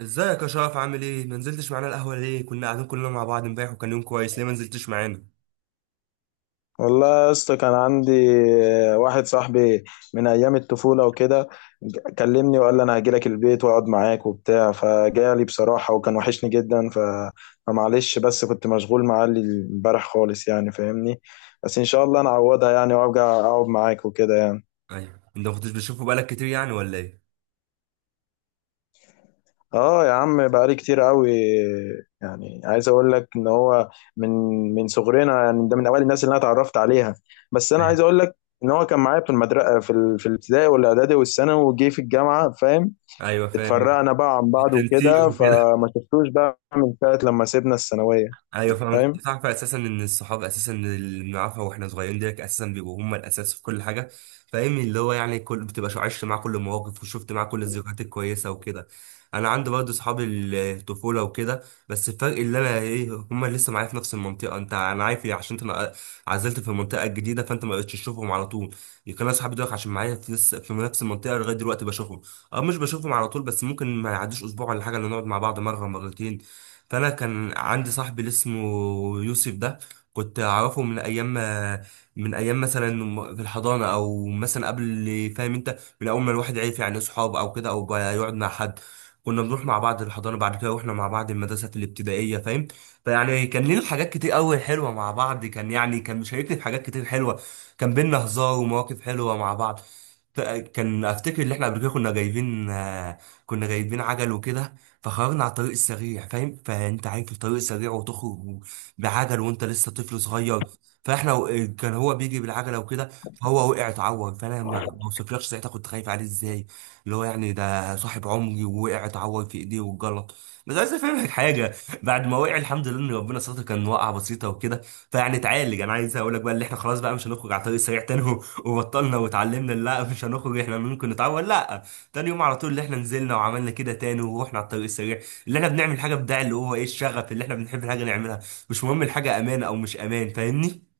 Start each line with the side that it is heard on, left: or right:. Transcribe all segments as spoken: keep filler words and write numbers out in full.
right: ازيك يا شرف؟ عامل ايه؟ ما نزلتش معانا القهوه ليه؟ كنا قاعدين كلنا مع بعض امبارح وكان يوم كويس، ليه ما نزلتش معانا؟
left: والله يا اسطى، كان عندي واحد صاحبي من ايام الطفوله وكده. كلمني وقال لي انا هجيلك البيت واقعد معاك وبتاع، فجالي بصراحه وكان وحشني جدا. ف فمعلش، بس كنت مشغول معاه امبارح خالص، يعني فاهمني. بس ان شاء الله انا اعوضها، يعني وارجع اقعد معاك وكده يعني.
right: ايوه، انت ما كنتش بتشوفه بقالك كتير يعني ولا ايه؟
left: اه يا عم، بقالي كتير قوي. يعني عايز اقول لك ان هو من من صغرنا، يعني ده من اوائل الناس اللي انا اتعرفت عليها. بس انا
right: ايوه
left: عايز اقول لك ان هو كان معايا في المدرسه في ال... في الابتدائي والاعدادي والثانوي، وجي في الجامعه فاهم.
right: ايوه فاهم.
left: اتفرقنا بقى عن بعض
right: التنسيق
left: وكده،
right: وكده.
left: فما شفتوش بقى من ساعه لما سيبنا الثانويه
right: ايوه فاهم،
left: فاهم.
right: كنت تعرف اساسا ان الصحاب اساسا اللي بنعرفها واحنا صغيرين ديت اساسا بيبقوا هم الاساس في كل حاجه. فاهم، اللي هو يعني كل بتبقى شو- عشت معاه كل المواقف وشفت معاه كل الذكريات الكويسه وكده. انا عندي برضه صحاب الطفوله وكده. بس الفرق اللي انا ايه، هم لسه معايا في نفس المنطقه، انت انا عارف إيه، عشان انت عزلت في المنطقه الجديده فانت ما بقتش تشوفهم على طول. يمكن انا صحابي دول عشان معايا في لسه في نفس المنطقه لغايه دلوقتي بشوفهم. اه، مش بشوفهم على طول بس ممكن ما يعديش اسبوع ولا حاجه اللي نقعد مع بعض مره مرتين. فانا كان عندي صاحبي اللي اسمه يوسف ده، كنت اعرفه من ايام ما من ايام مثلا م- في الحضانه او مثلا قبل. فاهم انت؟ من اول ما الواحد عرف يعني اصحاب او كده او بقى يقعد مع حد، كنا بنروح مع بعض الحضانه، بعد كده رحنا مع بعض المدرسه الابتدائيه، فاهم؟ فيعني كان لنا حاجات كتير قوي حلوه مع بعض، كان يعني كان مشاركني في حاجات كتير حلوه. كان بينا هزار ومواقف حلوه مع بعض. ف- كان افتكر ان احنا قبل كده كنا جايبين آه، كنا جايبين عجل وكده. فخرجنا على الطريق السريع، فاهم؟ فانت عارف الطريق السريع وتخرج بعجل وانت لسه طفل صغير. فاحنا و- كان هو بيجي بالعجله وكده فهو وقع اتعور. فانا ما ما وصفلكش ساعتها كنت خايف عليه ازاي، اللي هو يعني ده صاحب عمري، ووقع اتعور في ايديه واتجلط. بس عايز افهمك حاجه، بعد ما وقع الحمد لله ان ربنا ستر، كان وقعه بسيطه وكده، فيعني اتعالج. انا عايز اقول لك بقى اللي احنا خلاص بقى مش هنخرج على الطريق السريع تاني و- وبطلنا واتعلمنا لا، مش هنخرج، احنا ممكن نتعور، لا. تاني يوم على طول اللي احنا نزلنا وعملنا كده تاني ورحنا على الطريق السريع. اللي احنا بنعمل حاجه بتاع اللي هو ايه، الشغف اللي احنا بنحب الحاجه نعملها. مش مهم الحاجه امان او مش امان، فاهمني؟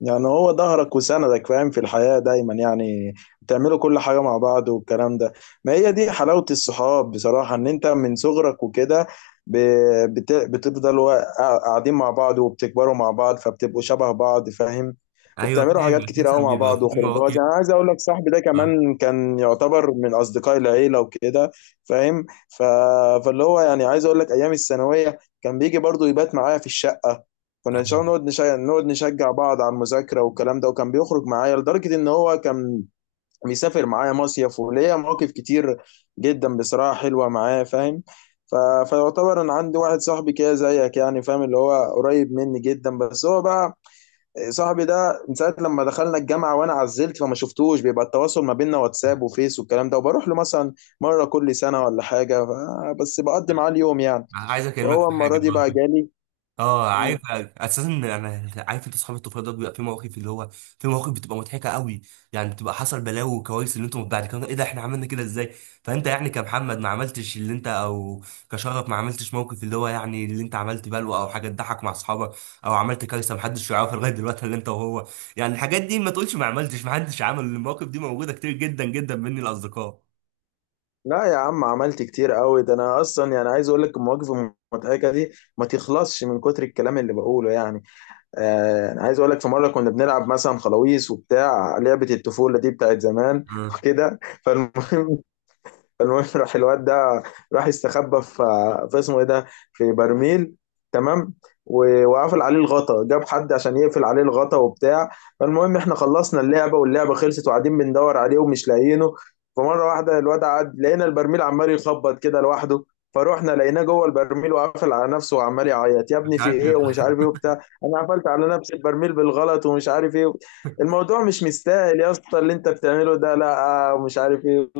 left: يعني هو ظهرك وسندك فاهم، في الحياة دايما يعني، بتعملوا كل حاجة مع بعض والكلام ده. ما هي دي حلاوة الصحاب بصراحة، ان انت من صغرك وكده ب- بت- بتفضلوا قا- قاعدين مع بعض وبتكبروا مع بعض فبتبقوا شبه بعض فاهم.
right: ايوه
left: وبتعملوا
right: فاهم،
left: حاجات كتير قوي
right: مثلا
left: مع
right: بيبقى
left: بعض
right: في
left: وخروجات،
right: مواقف.
left: يعني عايز اقول لك صاحبي ده
right: آه،
left: كمان كان يعتبر من اصدقاء العيلة وكده فاهم. ف... فاللي هو يعني عايز اقول لك ايام الثانوية كان بيجي برضو يبات معايا في الشقة. كنا ان شاء الله
right: آه.
left: نقعد نشجع نقعد نشجع بعض على المذاكره والكلام ده، وكان بيخرج معايا لدرجه ان هو كان بيسافر معايا مصيف، وليا مواقف كتير جدا بصراحه حلوه معاه فاهم. ف... فيعتبر انا عندي واحد صاحبي كده زيك، يعني فاهم اللي هو قريب مني جدا. بس هو بقى صاحبي ده من ساعه لما دخلنا الجامعه وانا عزلت فما شفتوش، بيبقى التواصل ما بيننا واتساب وفيس والكلام ده، وبروح له مثلا مره كل سنه ولا حاجه. ف... بس بقضي معاه اليوم يعني.
right: عايز اكلمك
left: فهو
right: في حاجه.
left: المره دي بقى جالي.
right: اه عارف اساسا، انا عارف انت اصحاب الطفوله ده بيبقى في مواقف اللي هو في مواقف بتبقى مضحكه قوي، يعني بتبقى حصل بلاوي وكوارث اللي انتم بعد كده ايه ده احنا عملنا كده ازاي. فانت يعني كمحمد ما عملتش اللي انت او كشرف ما عملتش موقف اللي هو يعني اللي انت عملت بلوه او حاجه تضحك مع اصحابك، او عملت كارثه محدش يعرفها لغايه دلوقتي اللي انت وهو، يعني الحاجات دي، ما تقولش ما عملتش، ما حدش عمل المواقف دي، موجوده كتير جدا جدا مني الاصدقاء.
left: لا يا عم، عملت كتير قوي ده. انا اصلا يعني عايز اقول لك المواقف المضحكه دي ما تخلصش من كتر الكلام اللي بقوله يعني. آه انا عايز اقول لك في مره كنا بنلعب مثلا خلاويص وبتاع، لعبه الطفوله دي بتاعت زمان
right: آه،
left: وكده. فالمهم المهم راح الواد ده، راح يستخبى في في اسمه ايه ده، في برميل تمام. و- وقفل عليه الغطا، جاب حد عشان يقفل عليه الغطا وبتاع. فالمهم احنا خلصنا اللعبه واللعبه خلصت وقاعدين بندور عليه ومش لاقيينه. فمره واحده الواد قعد، لقينا البرميل عمال يخبط كده لوحده. فروحنا لقيناه جوه البرميل وقافل على نفسه وعمال يعيط، يا
right: مش
left: ابني في
right: عارف.
left: ايه ومش عارف ايه وبتاع. انا قفلت على نفسي البرميل بالغلط ومش عارف ايه، الموضوع مش مستاهل يا اسطى اللي انت بتعمله ده لا، آه، ومش عارف ايه.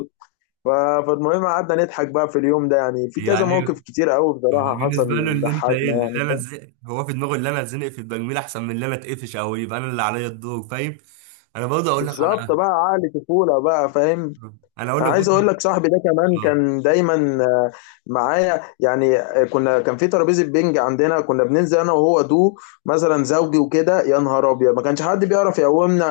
left: ف- فالمهم قعدنا نضحك بقى في اليوم ده، يعني في كذا
right: يعني
left: موقف كتير قوي
right: هو
left: بصراحة
right: بالنسبة له
left: حصل
right: اللي انت ايه
left: ضحكنا
right: اللي
left: يعني.
right: انا اتزنق، هو في دماغه اللي انا اتزنق في التجميل احسن من اللي انا اتقفش او يبقى انا اللي عليا الدور، فاهم؟ انا برضه اقول لك
left: بالظبط
right: على،
left: بقى، عقل طفولة بقى فاهم.
right: انا اقول
left: انا
right: لك
left: عايز
right: برضه.
left: اقول لك صاحبي ده كمان
right: اه.
left: كان دايما آه، معايا، يعني آه، كنا كان في ترابيزة بينج عندنا، كنا بننزل انا وهو دو مثلا زوجي وكده. يا نهار ابيض ما كانش حد بيعرف يقومنا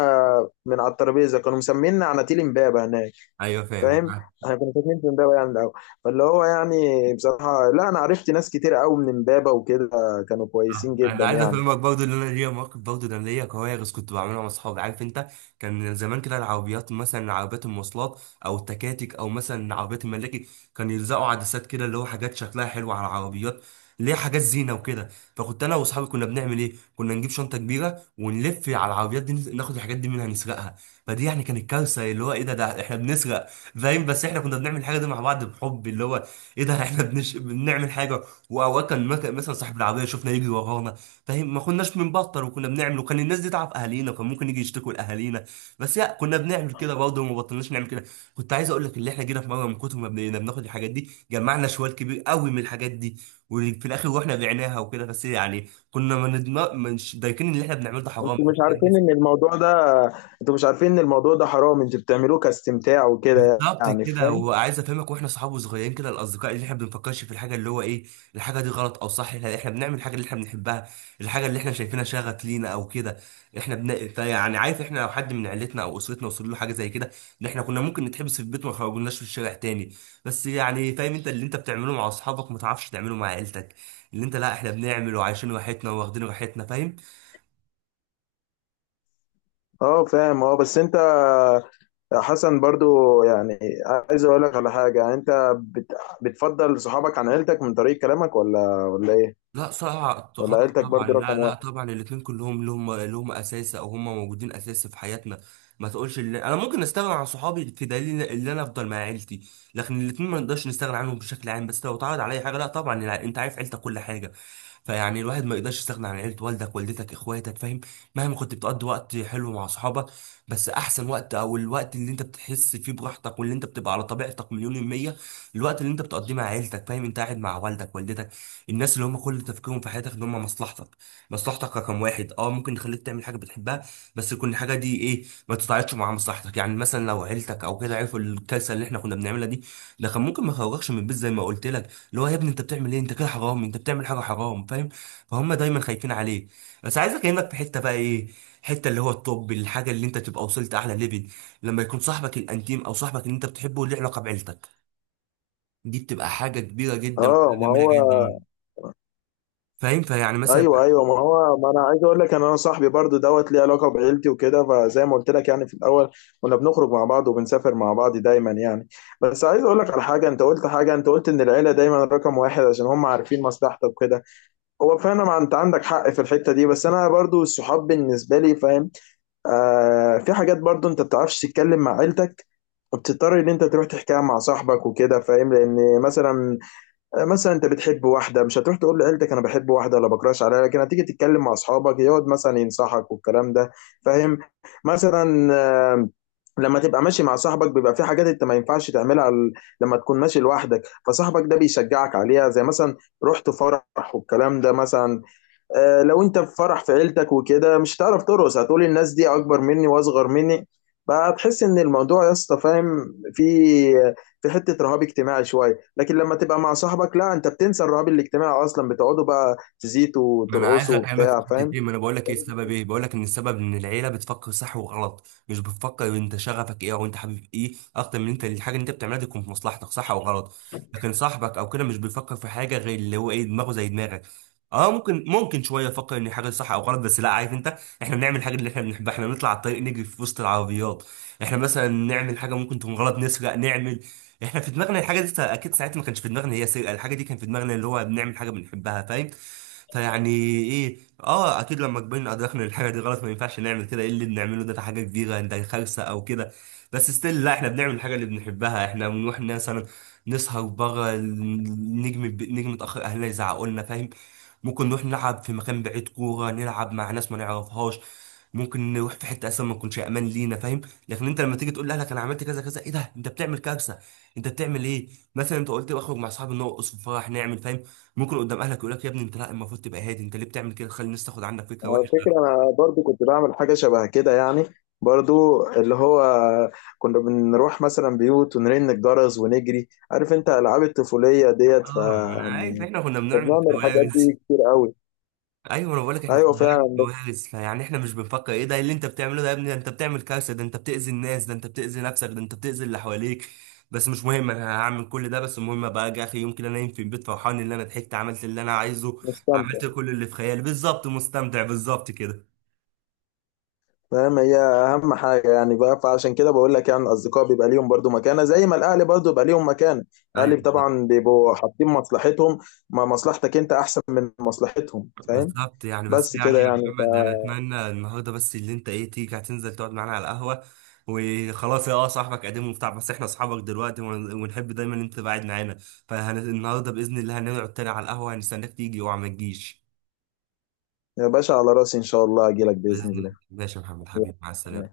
left: من على الترابيزة، كانوا مسمينا عناتيل امبابة هناك
right: ايوه فاهم.
left: فاهم. احنا كنا فاكرين في امبابه يعني الاول. فاللي هو يعني بصراحه، لا انا عرفت ناس كتير قوي من امبابه وكده، كانوا
right: آه،
left: كويسين
right: انا
left: جدا
right: عايز
left: يعني.
right: افهمك برضه ان انا ليا مواقف، برضه انا ليا كوارث كنت بعملها مع اصحابي، عارف انت. كان زمان كده العربيات، مثلا عربيات المواصلات او التكاتك او مثلا عربيات الملاكي، كان يلزقوا عدسات كده اللي هو حاجات شكلها حلو على العربيات، اللي هي حاجات زينه وكده. فكنت انا واصحابي كنا بنعمل ايه، كنا نجيب شنطه كبيره ونلف على العربيات دي، ناخد الحاجات دي منها نسرقها. فدي يعني كانت كارثه اللي هو ايه ده ده احنا بنسرق، فاهم؟ بس احنا كنا بنعمل الحاجه دي مع بعض بحب اللي هو ايه ده، احنا بنش... بنعمل حاجه. واوقات كان مك- مثلا صاحب العربيه شفنا يجري ورانا، فاهم؟ ما كناش بنبطل وكنا بنعمل، وكان الناس دي تعرف اهالينا كان ممكن يجي يشتكوا لاهالينا، بس لا، كنا بنعمل كده برضه وما بطلناش نعمل كده. كنت عايز اقول لك اللي احنا جينا في مره من كتر ما بقينا بناخد الحاجات دي جمعنا شوال كبير قوي من الحاجات دي، وفي الاخر رحنا بعناها وكده، بس يعني كنا ما ندم- مش دايكين اللي احنا بنعمله ده حرام.
left: انتوا مش عارفين ان الموضوع ده انتوا مش عارفين ان الموضوع ده حرام، انتوا بتعملوه كاستمتاع وكده
right: بالظبط
left: يعني
right: كده،
left: فاهم.
right: وعايز افهمك واحنا صحاب وصغيرين كده الاصدقاء اللي احنا بنفكرش في الحاجه اللي هو ايه، الحاجه دي غلط او صح، احنا احنا بنعمل الحاجه اللي احنا بنحبها، الحاجه اللي احنا شايفينها شغف لينا او كده. احنا بن... فيعني عارف، احنا لو حد من عيلتنا او اسرتنا وصل له حاجه زي كده، ان احنا كنا ممكن نتحبس في البيت وما خرجناش في الشارع تاني. بس يعني فاهم انت، اللي انت بتعمله مع اصحابك ما تعرفش تعمله مع عيلتك، اللي انت لا احنا بنعمل وعايشين راحتنا واخدين راحتنا، فاهم؟
left: اه فاهم، اه بس انت يا حسن برضو يعني، عايز اقول لك على حاجه. يعني انت بت... بتفضل صحابك عن عيلتك من طريق كلامك، ولا ولا ايه؟
right: لا صعب.
left: ولا
right: غلط
left: عيلتك برضو
right: طبعا، لا
left: رقم
right: لا،
left: واحد؟
right: طبعا الاثنين كلهم لهم لهم اساس او هم موجودين اساس في حياتنا، ما تقولش اللي انا ممكن استغنى عن صحابي في دليل ان انا افضل مع عيلتي، لكن الاثنين ما نقدرش نستغنى عنهم بشكل عام، بس لو اتعرض عليا حاجه لا طبعا الع- انت عارف عيلتك كل حاجه، فيعني الواحد ما يقدرش يستغنى عن عيلة، والدك والدتك اخواتك فاهم. مهما كنت بتقضي وقت حلو مع صحابك، بس احسن وقت او الوقت اللي انت بتحس فيه براحتك واللي انت بتبقى على طبيعتك مليون المية، الوقت اللي انت بتقضيه مع عيلتك، فاهم؟ انت قاعد مع والدك والدتك، الناس اللي هم كل تفكيرهم في حياتك ان هم مصلحتك. مصلحتك رقم واحد، اه ممكن يخليك تعمل حاجه بتحبها بس يكون الحاجه دي ايه ما تتعارضش مع مصلحتك، يعني مثلا لو عيلتك او كده عرفوا الكارثه اللي احنا كنا بنعملها دي، ده كان ممكن ما يخرجكش من البيت، زي ما قلت لك اللي هو يا ابني انت بتعمل ايه، انت كده حرام، انت بتعمل حاجه حرام، فاهم؟ فهم دايما خايفين عليه. بس عايزك انك في حته بقى ايه، حته اللي هو الطب، الحاجه اللي انت تبقى وصلت اعلى ليفل، لما يكون صاحبك الانتيم او صاحبك اللي انت بتحبه له علاقه بعيلتك، دي بتبقى حاجه كبيره جدا وحاجه
left: اه ما
right: جميله
left: هو،
right: جدا، فاهم؟ فيعني مثلا
left: ايوه
right: مم.
left: ايوه ما هو. ما انا عايز اقول لك ان انا صاحبي برضو دوت ليه علاقه بعيلتي وكده، فزي ما قلت لك يعني في الاول كنا بنخرج مع بعض وبنسافر مع بعض دايما يعني. بس عايز اقول لك على حاجه، انت قلت حاجه، انت قلت ان العيله دايما رقم واحد عشان هم عارفين مصلحتك وكده. هو فعلا، ما انت عندك حق في الحته دي، بس انا برضو الصحاب بالنسبه لي فاهم. آه في حاجات برضو انت بتعرفش تتكلم مع عيلتك، وبتضطر ان انت تروح تحكيها مع صاحبك وكده فاهم. لان مثلا مثلا انت بتحب واحده، مش هتروح تقول لعيلتك انا بحب واحده ولا بكراش عليها، لكن هتيجي تتكلم مع اصحابك يقعد مثلا ينصحك والكلام ده فاهم. مثلا آه، لما تبقى ماشي مع صاحبك بيبقى في حاجات انت ما ينفعش تعملها ال- لما تكون ماشي لوحدك. فصاحبك ده بيشجعك عليها، زي مثلا رحت فرح والكلام ده. مثلا آه، لو انت في فرح في عيلتك وكده، مش هتعرف ترقص، هتقول الناس دي اكبر مني واصغر مني، فهتحس ان الموضوع يا اسطى فاهم، في في حته رهاب اجتماعي شويه. لكن لما تبقى مع صاحبك لا، انت بتنسى الرهاب الاجتماعي اصلا، بتقعدوا بقى تزيتوا
right: ما انا عايز
left: وترقصوا
right: اكلمك في
left: وبتاع فاهم.
right: حتتين، ما انا بقول لك ايه السبب، ايه بقول لك ان السبب ان العيله بتفكر صح وغلط، مش بتفكر انت شغفك ايه او انت حابب ايه، اكتر من انت الحاجه اللي انت بتعملها دي تكون في مصلحتك صح او غلط. لكن صاحبك او كده مش بيفكر في حاجه غير اللي هو ايه، دماغه زي دماغك. اه، ممكن ممكن شويه يفكر ان حاجه صح او غلط، بس لا عارف انت احنا بنعمل الحاجه اللي احنا بنحبها، احنا بنطلع على الطريق نجري في وسط العربيات، احنا مثلا نعمل حاجه ممكن تكون غلط، نسرق نعمل، احنا في دماغنا الحاجه دي اكيد ساعتها ما كانش في دماغنا هي سرقه، الحاجه دي كان في دماغنا اللي هو بنعمل حاجه بنحبها، فاهم؟ فيعني ايه، اه اكيد لما كبرنا ادركنا ان الحاجه دي غلط ما ينفعش نعمل كده، ايه اللي بنعمله ده، ده حاجه كبيره، ده خالصه او كده. بس ستيل لا، احنا بنعمل الحاجه اللي بنحبها، احنا بنروح مثلا نسهر بره، نجم نجم اتاخر، اهلنا يزعقوا لنا، فاهم؟ ممكن نروح نلعب في مكان بعيد كوره نلعب مع ناس ما نعرفهاش، ممكن نروح في حته اصلا ما تكونش امان لينا، فاهم؟ لكن انت لما تيجي تقول لاهلك انا عملت كذا كذا، ايه ده انت بتعمل كارثه، انت بتعمل ايه؟ مثلا انت قلت بخرج مع اصحابي نرقص في فرح نعمل، فاهم؟ ممكن قدام اهلك يقول لك يا ابني انت لا، المفروض تبقى هادي، انت ليه بتعمل كده تخلي الناس تاخد عنك فكره
left: على
right: وحشه.
left: فكره انا برضو كنت بعمل حاجه شبه كده يعني، برضو اللي هو كنا بنروح مثلا بيوت ونرن الجرس ونجري، عارف انت العاب الطفوليه ديت.
right: اه ما انا عارف
left: فيعني
right: احنا كنا بنعمل
left: بنعمل الحاجات
right: كوارث.
left: دي كتير قوي.
right: ايوه انا بقول لك احنا كنا
left: ايوه
right: بنعمل
left: فعلا،
right: كوارث، فيعني احنا مش بنفكر ايه ده، إيه اللي انت بتعمله ده يا ابني، ده انت بتعمل كارثه، ده انت بتاذي الناس، ده انت بتاذي نفسك، ده انت بتاذي اللي حواليك، بس مش مهم، انا هعمل كل ده، بس المهم ابقى اجي اخر يوم كده نايم في البيت فرحان ان انا ضحكت، عملت اللي انا عايزه،
left: مستمتع
right: عملت كل اللي في خيالي، بالظبط مستمتع، بالظبط كده.
left: فاهم، هي اهم حاجه يعني بقى. فعشان كده بقول لك يعني الاصدقاء بيبقى ليهم برضو مكانه، زي ما الاهلي برضو بيبقى ليهم مكانه.
right: ايوه
left: الاهلي طبعا بيبقوا حاطين مصلحتهم، ما مصلحتك انت احسن من مصلحتهم فاهم.
right: بالظبط، يعني بس
left: بس كده
right: يعني يا
left: يعني.
right: محمد انا اتمنى النهارده بس اللي انت ايه تيجي هتنزل تقعد معانا على القهوه، وخلاص يا اه صاحبك قديم وبتاع، بس احنا اصحابك دلوقتي ون- ونحب دايما ان انت تبقى قاعد معانا، فالنهارده باذن الله هنقعد تاني على القهوه، هنستناك تيجي، اوعى ما تجيش.
left: يا باشا على راسي، ان شاء الله اجي لك باذن
right: باذن الله،
left: الله.
right: ماشي يا محمد
left: يلا،
right: حبيبي، مع
left: سلام.
right: السلامه.